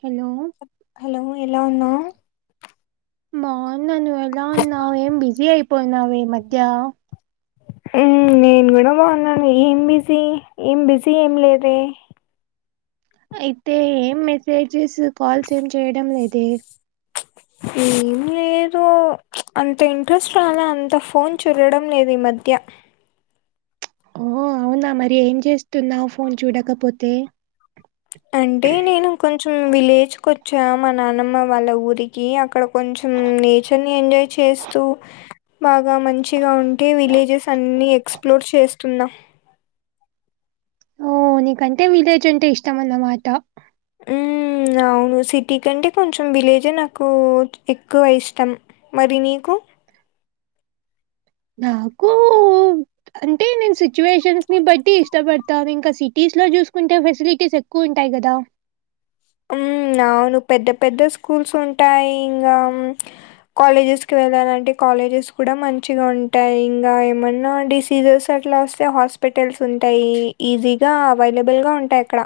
Hello hello ఎలా ఉన్నావ్ బాగున్న నువ్వు ఎలా ఉన్నావ్ ఏం బిజీ అయిపోయినవే ఈ మధ్య హ్మ్ నేను కూడా బాగున్నాను ఏం బిజీ ఏం బిజీ ఏం లేదుే అయితే ఏం మెసేజెస్ కాల్స్ ఏం చేయడం లేదే ఏం లేదు ఆ అంత ఇంట్రెస్ట్ రాలా అంత ఫోన్ చూడరడం లేదు ఈ మధ్య హు అవునా మరి ఏం చేస్తున్నావ్ మరి ఫోన్ చూడకపోతే. అంటే నేను కొంచెం విలేజ్ కు వచ్చా మా నానమ్మ వాళ్ళ ఊరికి అక్కడ. కొంచెం నేచర్ ని ఎంజాయ్ చేస్తూ బాగా మంచి. అఉంటే విలేజెస్ అన్ని ఎక్స్ప్లోర్ చేస్తున్నా. హు నీకంటే విలేజ్ అంటే ఇష్టం అన్నమాట. హు అవును సిటీ కంటే కొంచెం విలేజే నాకు ఎక్కువ ఇష్టం. మరి నీకు నాకు అంటే నేను సిచ్యువేషన్స్ ని బట్టి ఇష్టపడతాను ఇంకా సిటీస్ లో చూసుకుంటే ఫెసిలిటీస్ ఎక్కువ ఉంటాయి కదా! ఉ అవును పెద్ద పెద్ద స్కూల్స్ ఉంటాయి ఇంకా కాలేజెస్ కి వెళ్ళాలంటే కాలేజెస్ కూడా మంచిగా ఉంటాయి ఇంకా ఏమైన్నా డిసీజెస్ అట్లా వస్తే హాస్పిటల్స్ ఉంటాయి. ఈజీగా అవైలబుల్ గా ఉంటాయి. అక్కడ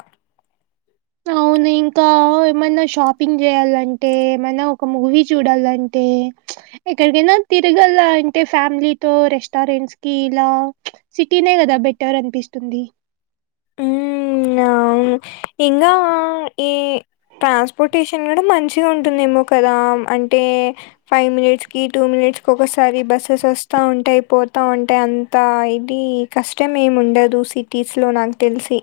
అవును ఇంకా ఏమన్నా షాపింగ్ చేయాలంటే ఏమన్నా ఒక మూవీ చూడాలంటే ఏ చ్ ఎక్కడికైనా తిరగలా అంటే ఫ్యామిలీతో రెస్టారెంట్స్ కి ఇలా సిటీనే కదా బెటర్ అనిపిస్తుంది. హ్మ్. అవును ఇంకా ఈ ట్రాన్స్పోర్టేషన్ కూడా మంచిగా ఉంటుందేమో కదా అంటే ఫైవ్ మినిట్స్ కి టూ మినిట్స్ కి ఒకసారి బస్సెస్ వస్తా ఉంటాయి పోతా ఉంటాయి అంత ఇది కష్టం ఏమి ఉండదు సిటీస్లో నాకు తెలిసి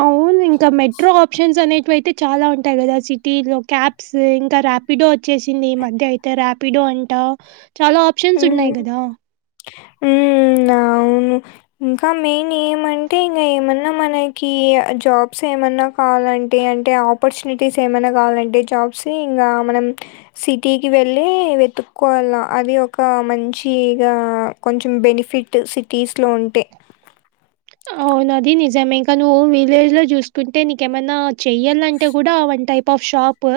అవున్ ఇంకా మెట్రో ఆప్షన్స్ అనేటివయితే చాలా ఉంటాయి కదా సిటీస్ లో క్యాబ్స్ ఇంకా రాప్ ర్యాపిడో వచ్చేసింది ఈ మధ్య అయితే ర్యాపిడో అంటా చాలా ఆప్షన్స్ ఉన్నాయి కదా ఉ అవును ఇంక మెయిన్ గ ఏమంటే ఇంక ఏమన్నా మనకి జాబ్స్ ఏమన్నా కావాలంటే అంటే ఆపర్చునిటీస్ ఏమైనా కావాలంటే జాబ్సి ఇంగ మనం సిటీకి వెళ్ళి వెతుక్కోవాల్ల అది ఒక క ఒక మంచిగా కొంచెం బెనిఫిట్ సిటీస్లో ఉంటే అవునది నిజమే ఇంకా నువ్వు విలేజ్ లో చూసుకుంటే నీకేమన్నా చెయాలంటే కూడా one type of shop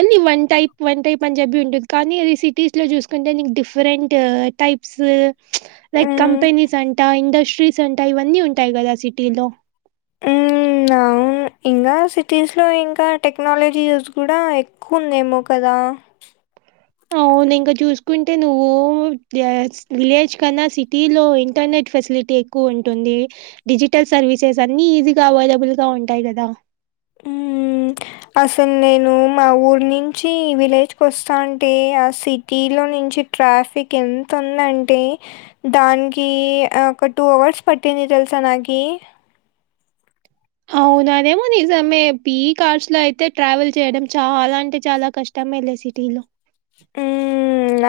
only one type one type Punjabi ఉంటుంది కానీ అది సిటీస్లో చూసుకుంటే నీకు డిఫరెంట్ టైప్స్ చ్ లైక్ హ్మ్. కంపెనీస్ అంట ఇండస్ట్రీస్ అంటా ఇవన్నీ ఉంటాయి గదా సిటీస్లో మ్ అవును ఇంగ సిటీస్లో ఇంకా టెక్నాలజీస్ కూడా ఎ ఉందేమో కదా అవును ఇంక జూసుకుంటే నువ్వు విలేజ్ కన్నా సిటీ లో ఇంటర్నెట్ ఫెసిలిటీ ఎ ఎక్కువ ఉంటుంది డిజిటల్ సర్వీసెస్ అన్ని ఈజీగ అన్ని అవెలబుల్ గా ఉంటాయి. కదా హ్మ్. అసలు నేను మా ఊరు నుంచి విలేజ్కివోస్థాంటే ఆ సిటీలో నుంచి ట్రాఫిక్ ఎంత ఉందంటే దానికి ఒక టూ అవర్స్ పట్టింది తెలుసా నాకీ అవునాదేమో నిజమే పి కార్స్ లో అయితే ట్రావెల్ చేయడం చాలా అంటే చాలా కష్టం ఎమ్మెల్యే సిటీలో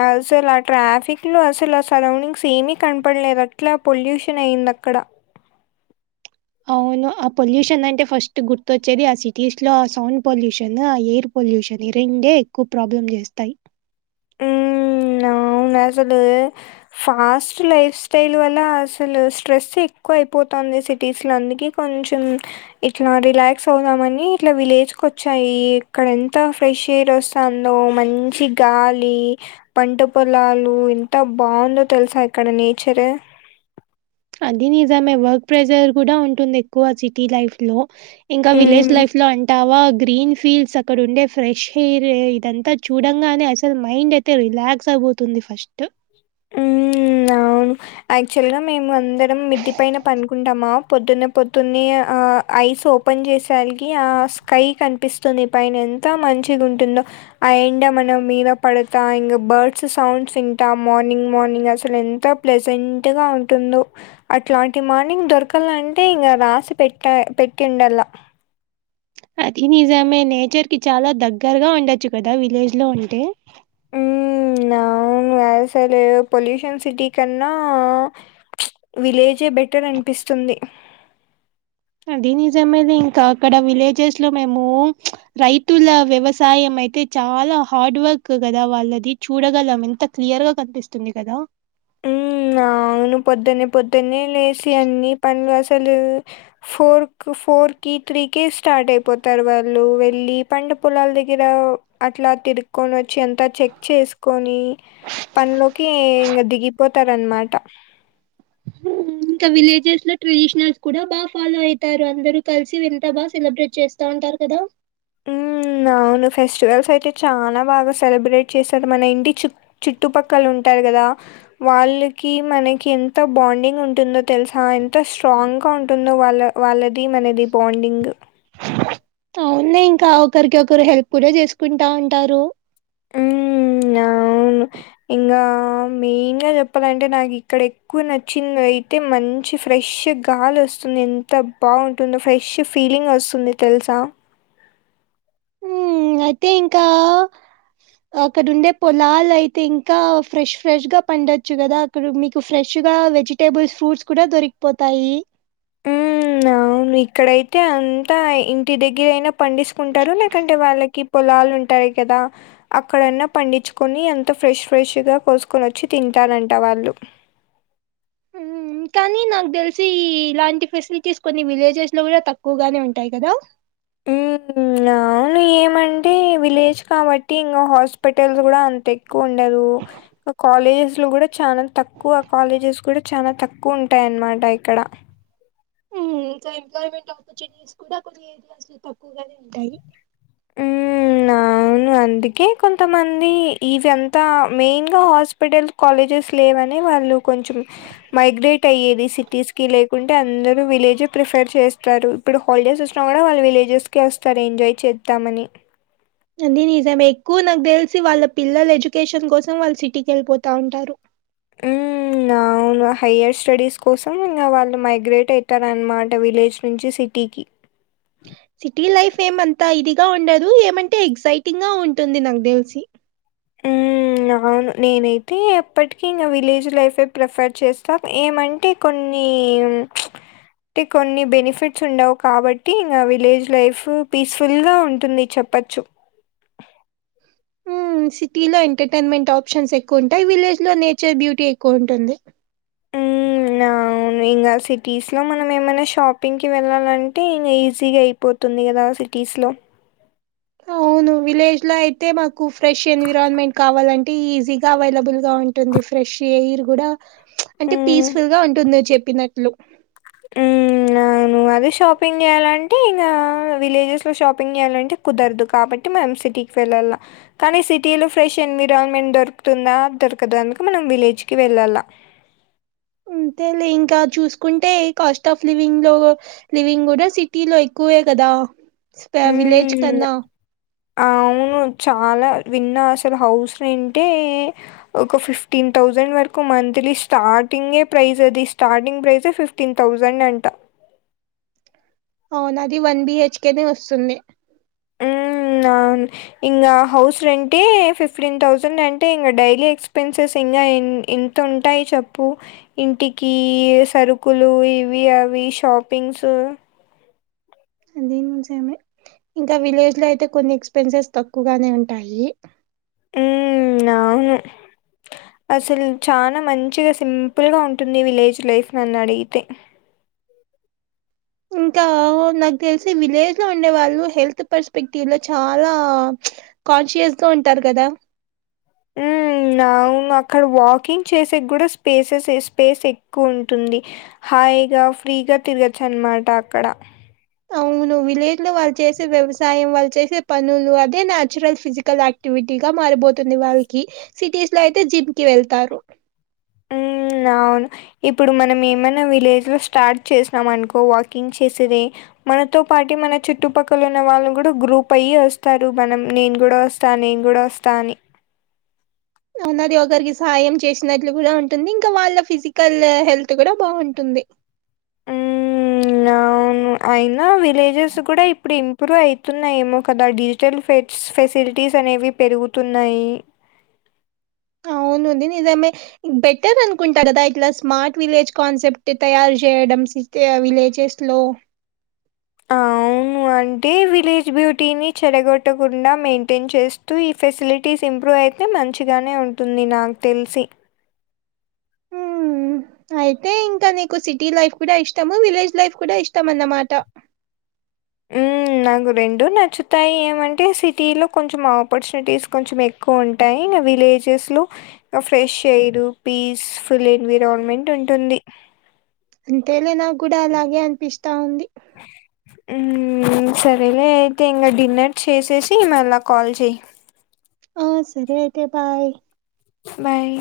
ఉ అసలు ఆ ట్రాఫిక్ లో అసలు ఆ సరౌండింగ్స్ ఏమీ కనపడలేదు అట్లే పొల్యూషన్ అయ్యంది అక్కడ అవును ఆ పొల్యూషన్ అంటే ఫస్ట్ గుర్తొచ్చేది ఆ సిటీస్ లో ఆ సౌండ్ పొల్యూషన్ ఆ ఎయిర్ పొల్యూషన్ ఈ రెండే ఎక్కువ ప్రాబ్లమ్ చేస్తాయి అవునసలు ఫాస్ట్ లైఫ్ స్టైల్ వల్ల అసలు స్ట్రెస్ ఎక్కువ అయిపోతుంది సిటీస్ లో అందుకే కొంచెం ఇట్లా రిలాక్స్ అవుదామని ఇట్లా విలేజ్ కు వచ్చాయి ఇక్కడ ఎంత ఫ్రెష్ ఎయిర్ వస్ తాందో మంచి గాలి లీ పంట పొలాలు ఎంత బావుందో తెలుసా ఇక్కడ నేచర్ అది నిజమే వర్క్ ప్రెజర్ కూడా ఉంటుంది ఎక్కువ సిటీ లైఫ్ లో ఇంకా విలేజ్ హ్మ్. లైఫ్ లో అంటావా గ్రీన్ ఫీల్డ్స్ ఇక్కడ ఉండే ఫ్రెష్ ఎయిర్ ఇదంతా చూడంగానే అసలు మైండ్ అయితే రిలాక్స్ అవ్పోతుంది ఫస్ట్ హ్మ్. అవును యాక్చువల్ గా మేము అందరం మిద్దె పైన పనుకుంటామా పొద్దున్న పొద్దున్నే ఆ ఐస్ ఓ ఓపెన్ చేసరికి ఆ స్కై కనిపిస్తుంది పైన ఎంత మంచిగుంటుందో ఆ ఎండ మనం మీద పడతా ఇంగా బర్డ్స్ సౌండ్స్ వింటాం మార్నింగ్ మార్నింగ్ అసలు ఎంత ప్లెజెంట్గా ఉంటుందో అట్లాంటి మార్నింగ్ దొరకాలంటే ఇంగ రాసిపెట్ట పెట్టూండాల అది నిజమే నేచర్ కి చాలా దగ్గరగా ఉండొచ్చు కదా విలేజ్ లో ఉంటే నా అవును అసలు పొల్యూషన్ సిటీ కన్న చ్ విలేజే బెటర్ అనిపిస్తుంది అది నిజమేలే ఇంకా అక్కడ విలేజెస్ లో మేము చ్ రైతుల వ్యవసాయం అయితే చాలా హార్డ్ వర్క్ గదా వాళ్ళది చూడగలం ఎంత క్లియర్ గా కనిపిస్తుంది కదా ఉ అవును పొద్దున్నే పొద్దున్నే లేసి అన్ని పనులు అసలు ఫోర్ కు ఫోర్కి త్రీకి స్టార్ట్ అయిపోతారు వాళ్ళు వెళ్ళి పంట పొలాల దగ్గర అట్లా తిరుక్కొనివచ్చి అంతా చెక్ చేసుకొని పనిలోకి ఇంగ దిగి పోతారన్మాట హు ఇంకా విలేజెస్ లో ట్రెడిషనల్స్ కూడా బాగా ఫాలో అయితారు అందరు కలిసి వెంత బాగా సెలబ్రేట్ చేస్ త అంటారు కదా ఉ అవును ఫెస్టివల్స్ అయితే చానా బాగా సెలబ్రేట్ చేశారు మన ఇంటి చు చుట్టుపక్కల ఉంటారు గదా వాళ్ళకి మనకి ఎంత బాండింగ్ ఉంటుందో తెలుసా ఎంత స్ట్రాంగ్ గా ఉంటుందో వాళ్ళ వాళ్ళది మనది బాండింగ్ అవున్లే ఇంకా ఒకరికి ఒకరు హెల్ప్ కూడా చేసుకుంటా ఉంటారు హ్మ్ అవును ఇంగా మెయిన్ గా చెప్పాలంటే నాకు ఇక్కడ ఎక్కువ నచ్చింది అయితే మంచి ఫ్రెష్ గాలి వస్తుంది ఎంత బాగుంటుందో ఫ్రెష్ ఫీలింగ్ వస్తుంది తెలుసా ఉ అయితే ఇంకా అక్కడ ఉండేపొలాలు అయితే ఇంకా ఫ్రెష్ ఫ్రెష్ గా పండొచ్చు కదా ఇక్కడ మీకు ఫ్రెష్ గా వెజిటేబుల్స్ ఫ్రూట్స్ కూడా దొరికిపోతాయి ఆవును ఇక్కడైతే అంతా ఇంటి దగ్గరయినా పండిస్కుంటారు లేకంటే వాళ్ళకి పొలాలుంటాయి కదా అక్కడన్న పండిచుకొని అంత ఫ్రెష్ ఫ్రెష్గా కోసుకొని ఒచ్చి తింటారంట వాళ్ళు మ్ కానీ నాగ్ తెలిసీ ఇలాంటి ఫెసిలిటీస్ కొన్ని విలేజెస్లో గుడా తక్కువగానే ఉంటాయి కదా మ్ ఆవును ఏమంటే విలేజ్ కాబట్టి ఇంగ హాస్పిటల్స్ గుడా అం ఎక్కువ ఉండదూ కాలేజెస్ లో కడా చాన తక్కు కువ కాలేజెస్ కూడా చాలా తక్కువ ఉంటాయన్నమాట ఇక్కడ ఇంకా ఎంప్లాయ్మెంట్ ఆపర్చునిటీస్ కూడా కొన్ని ఏరియాస్ లో తక్కువగానే ఉంటాయి మ్ అందుకే కొంతమందీ ఇవింతా మెయిన్ గా హాస్పిటల్స్ కాలేజెస్ లేవని వాళ్ళు కొంచెం మైగ్రేట్ అయ్యేది సిటీస్ కి లేకుంటే అందరూ విలేజె ప్రిఫర్ చేస్తారు ఇప్పుడు హాలిడేస్ వచ్చిన కూడా వాళ్ళు విలేజస్కె ఒస్తరు ఎంజాయ్ చేద్దామని అది నిజమే ఎక్కువ నాకు తెలిసి వాళ్ళ పిల్లలు ఎడ్యుకేషన్ కోసం వాళ్ సిటీకి వెళ్ళిపోతా ఉంటారు మ్ ఆవును హయ్యర్ స్టడీస్ కోసం ఇంగ వాళ్ళు మైగ్రేట్ ఐతరన్మాట విలేజ్ నుంచి సిటీకి సిటీ లైఫ్ ఏమంతా ఇదిగా ఉండదు ఏమంటే ఎగ్జైటింగ్గా ఉంటుంది నాక్ తెలిసి ఆవును నేనైతే ఎప్పటికీ ఇంగ విలేజ్ లైఫే ప్రిఫర్ చేస్తా ఏమంటే కొన్నీ టి కొన్ని బెనిఫిట్స్ ఉండవు కాబట్టి ఇంగ విలేజ్ లైఫ్ పీస్ఫుల్ గా ఉంటుంది చెప్పొచ్చు మ్ సిటీలో ఎంటర్టైన్మెంట్ ఆప్షన్స్ ఎక్కువ ఉంటాయ్ విలేజ్ లో నేచర్ బ్యూటీ ఎక్కువ ఉంటుంది నావును ఇంగ సిటీస్ లో మనం ఏమైనా షాపింగ్కి వెళ్ళాలంటే ఇంగ ఈజీగా అయి పోతుంది గదా సిటీస్లో ఔను విలేజ్ లో అయితే మాకు ఫ్రెష్ ఎన్విరాన్మెంట్ కావాలంటే ఈజీగా అవైలబుల్ గా ఉంట్ టుంది ఫ్రెష్ ఎయిర్ కూడా అంటే హ్మ్. పీస్ఫుల్ గా ఉంటుంద్ నువ్ చెప్పినట్లు మ్ అవును అదే షాపింగ్ జేయాలంటే ఇంకా విలేజెస్లో షాపింగ్ చేయాలంటే కుదర్దు కాబట్టి మనం సిటీక్ వెళ్ళాల కానీ సిటీలో ఫ్రెష్ ఎన్విరాన్మెంట్ దొరుకుతుందా దొరకదు అందుకె మనం విలేజ్కి వెళ్ళాలా అంతే లే ఇంకా చూసుకుంటే కాస్ట్ ఆఫ్ లివింగ్ లో లివింగ్ గుడా సిటీ లో ఎక్కువే కదా స్పా విలేజ్ హ్మ్. కన్నా అవును చాలా విన్నా అసలు హౌస్ రెంటే ఒక ఫిఫ్టీన్ థౌజండ్ వరకు మంత్లీ స్టార్టింగే ప్రైస్ అది స్టార్టింగ్ ప్రైజే ఫిఫ్ట్ తిన్ థౌసండ్ అంటా అవున అది వన్ బిహెచ్కేనే ఒస్తుంది మ్ ఆవున్ ఇంగా హౌస్ రెంటే ఫిఫ్టీన్ థౌసండ్ అంటే ఇంగ డైలీ ఎక్స్పెన్సెస్ ఇంగా ఎన్ ఇ ఉంటాయ్ చెప్పు ఇంటికీ సరుకులు ఇవి అవి షాపింగ్స్ ఇదీ నిజమే ఇంకా విలేజ్ లో అయితే కొన్ని ఎక్స్పెన్సెస్ తక్కువగానే ఉంటాయీ మ్ అవును అసల్ చాన మంచిగ సింపుల్ గ ఉంటుంది విలేజ్ లైఫ్ నన్ అడిగితే ఇంకా నాకు తెలిసి విలేజ్ లో ఉండే వాళ్ళు హెల్త్ పర్స్పెక్టివ్ లో చాలా కాన్షియస్ గా ఉంటారు కదా ఉ ఉనా అక్కడ వాకింగ్ చేసేకి కూడా స్పేసెస్ స్పేస్ ఎక్కువ ఉంటుంది హాయిగా ఫ్రీగా తిరగొచ్చు అనమాట అక్కడ అవునువు విలేజ్ లో వాళ్ళు చేసే వ్యవసాయం వాళ్ళు చేసే పనులు అదే నేచురల్ ఫిజికల్ యాక్ క్టివిటీగా మారిపోతుంది వాళ్ళకి సిటీస్ లో అయితే జిమ్ కి వెళ్తారు ఉ అవును ఇప్పుడు మనం ఏమైనా విలేజ్ లో స్టార్ట్ చేసినాం అనుకో వాకింగ్ చేసేది మనతో పాటు మన చుట్టుపక్కల ఉన్న వాళ్ళు కూడా గ్రూప్ అయి వస్తారు మనం నేను కూడా వస్ తానే నేను కూడా వస్తా అని అన్నది ఒకరికి సాయం చేసినట్లు కూడా ఉంటుంది ఇంకా వాళ్ళ ఫిజికల్ హెల్త్ కూడా బాగుంటుంది ఉ అవును అయినా విలేజెస్ కూడా ఇప్పుడు ఇన్ ఇంకా ఎట్లున్నాయో ఏమో కదా డిజిటల్ ఫెట్స్ ఫెసిలిటీస్ అనేవి పెరుగుతున్నాయి అవును అది నిజమే బెటర్ అనుకుంటా కదా ఇట్లా స్మార్ట్ విలేజ్ కాన్సెప్ట్ తయారు చేయడంస్ ఇలా విలేజెస్ లో ఉ అంటే విలేజ్ బ్యూటీని చెడగొట్టకుండా మెయింటైన్ చేస్తూ ఫెసిలిటీస్ ఇంప్రూవ్ అయితే మంచిగానే ఉంటుంది నాకు తెలిసి ఉ అయితే ఇంకా నీకు సిటీ లైఫ్ కూడా ఇష్టము విలేజ్ లైఫ్ కూడా ఇష్టం అన్నమాట ఉ నాకు రెండు నచ్చుతాయి ఏమంటే సిటీలో కొంచెం ఆపర్చునిటీస్ కొంచెమే ఎక్కువ ఉంటాయి ఇంగ విలేజెస్ లో ఆ fresh air, peaceful environment ఉంటుంది అంతేలె నాకు కూడా అలాగే అనిపిస్తా ఉంది ఉ ఉ సరేలే అయితే ఇంగ డిన్నర్ చేసేసి మళ్ళ కాల్ చెయ్యి ఆ సరే అయితే బాయ్ బాయ్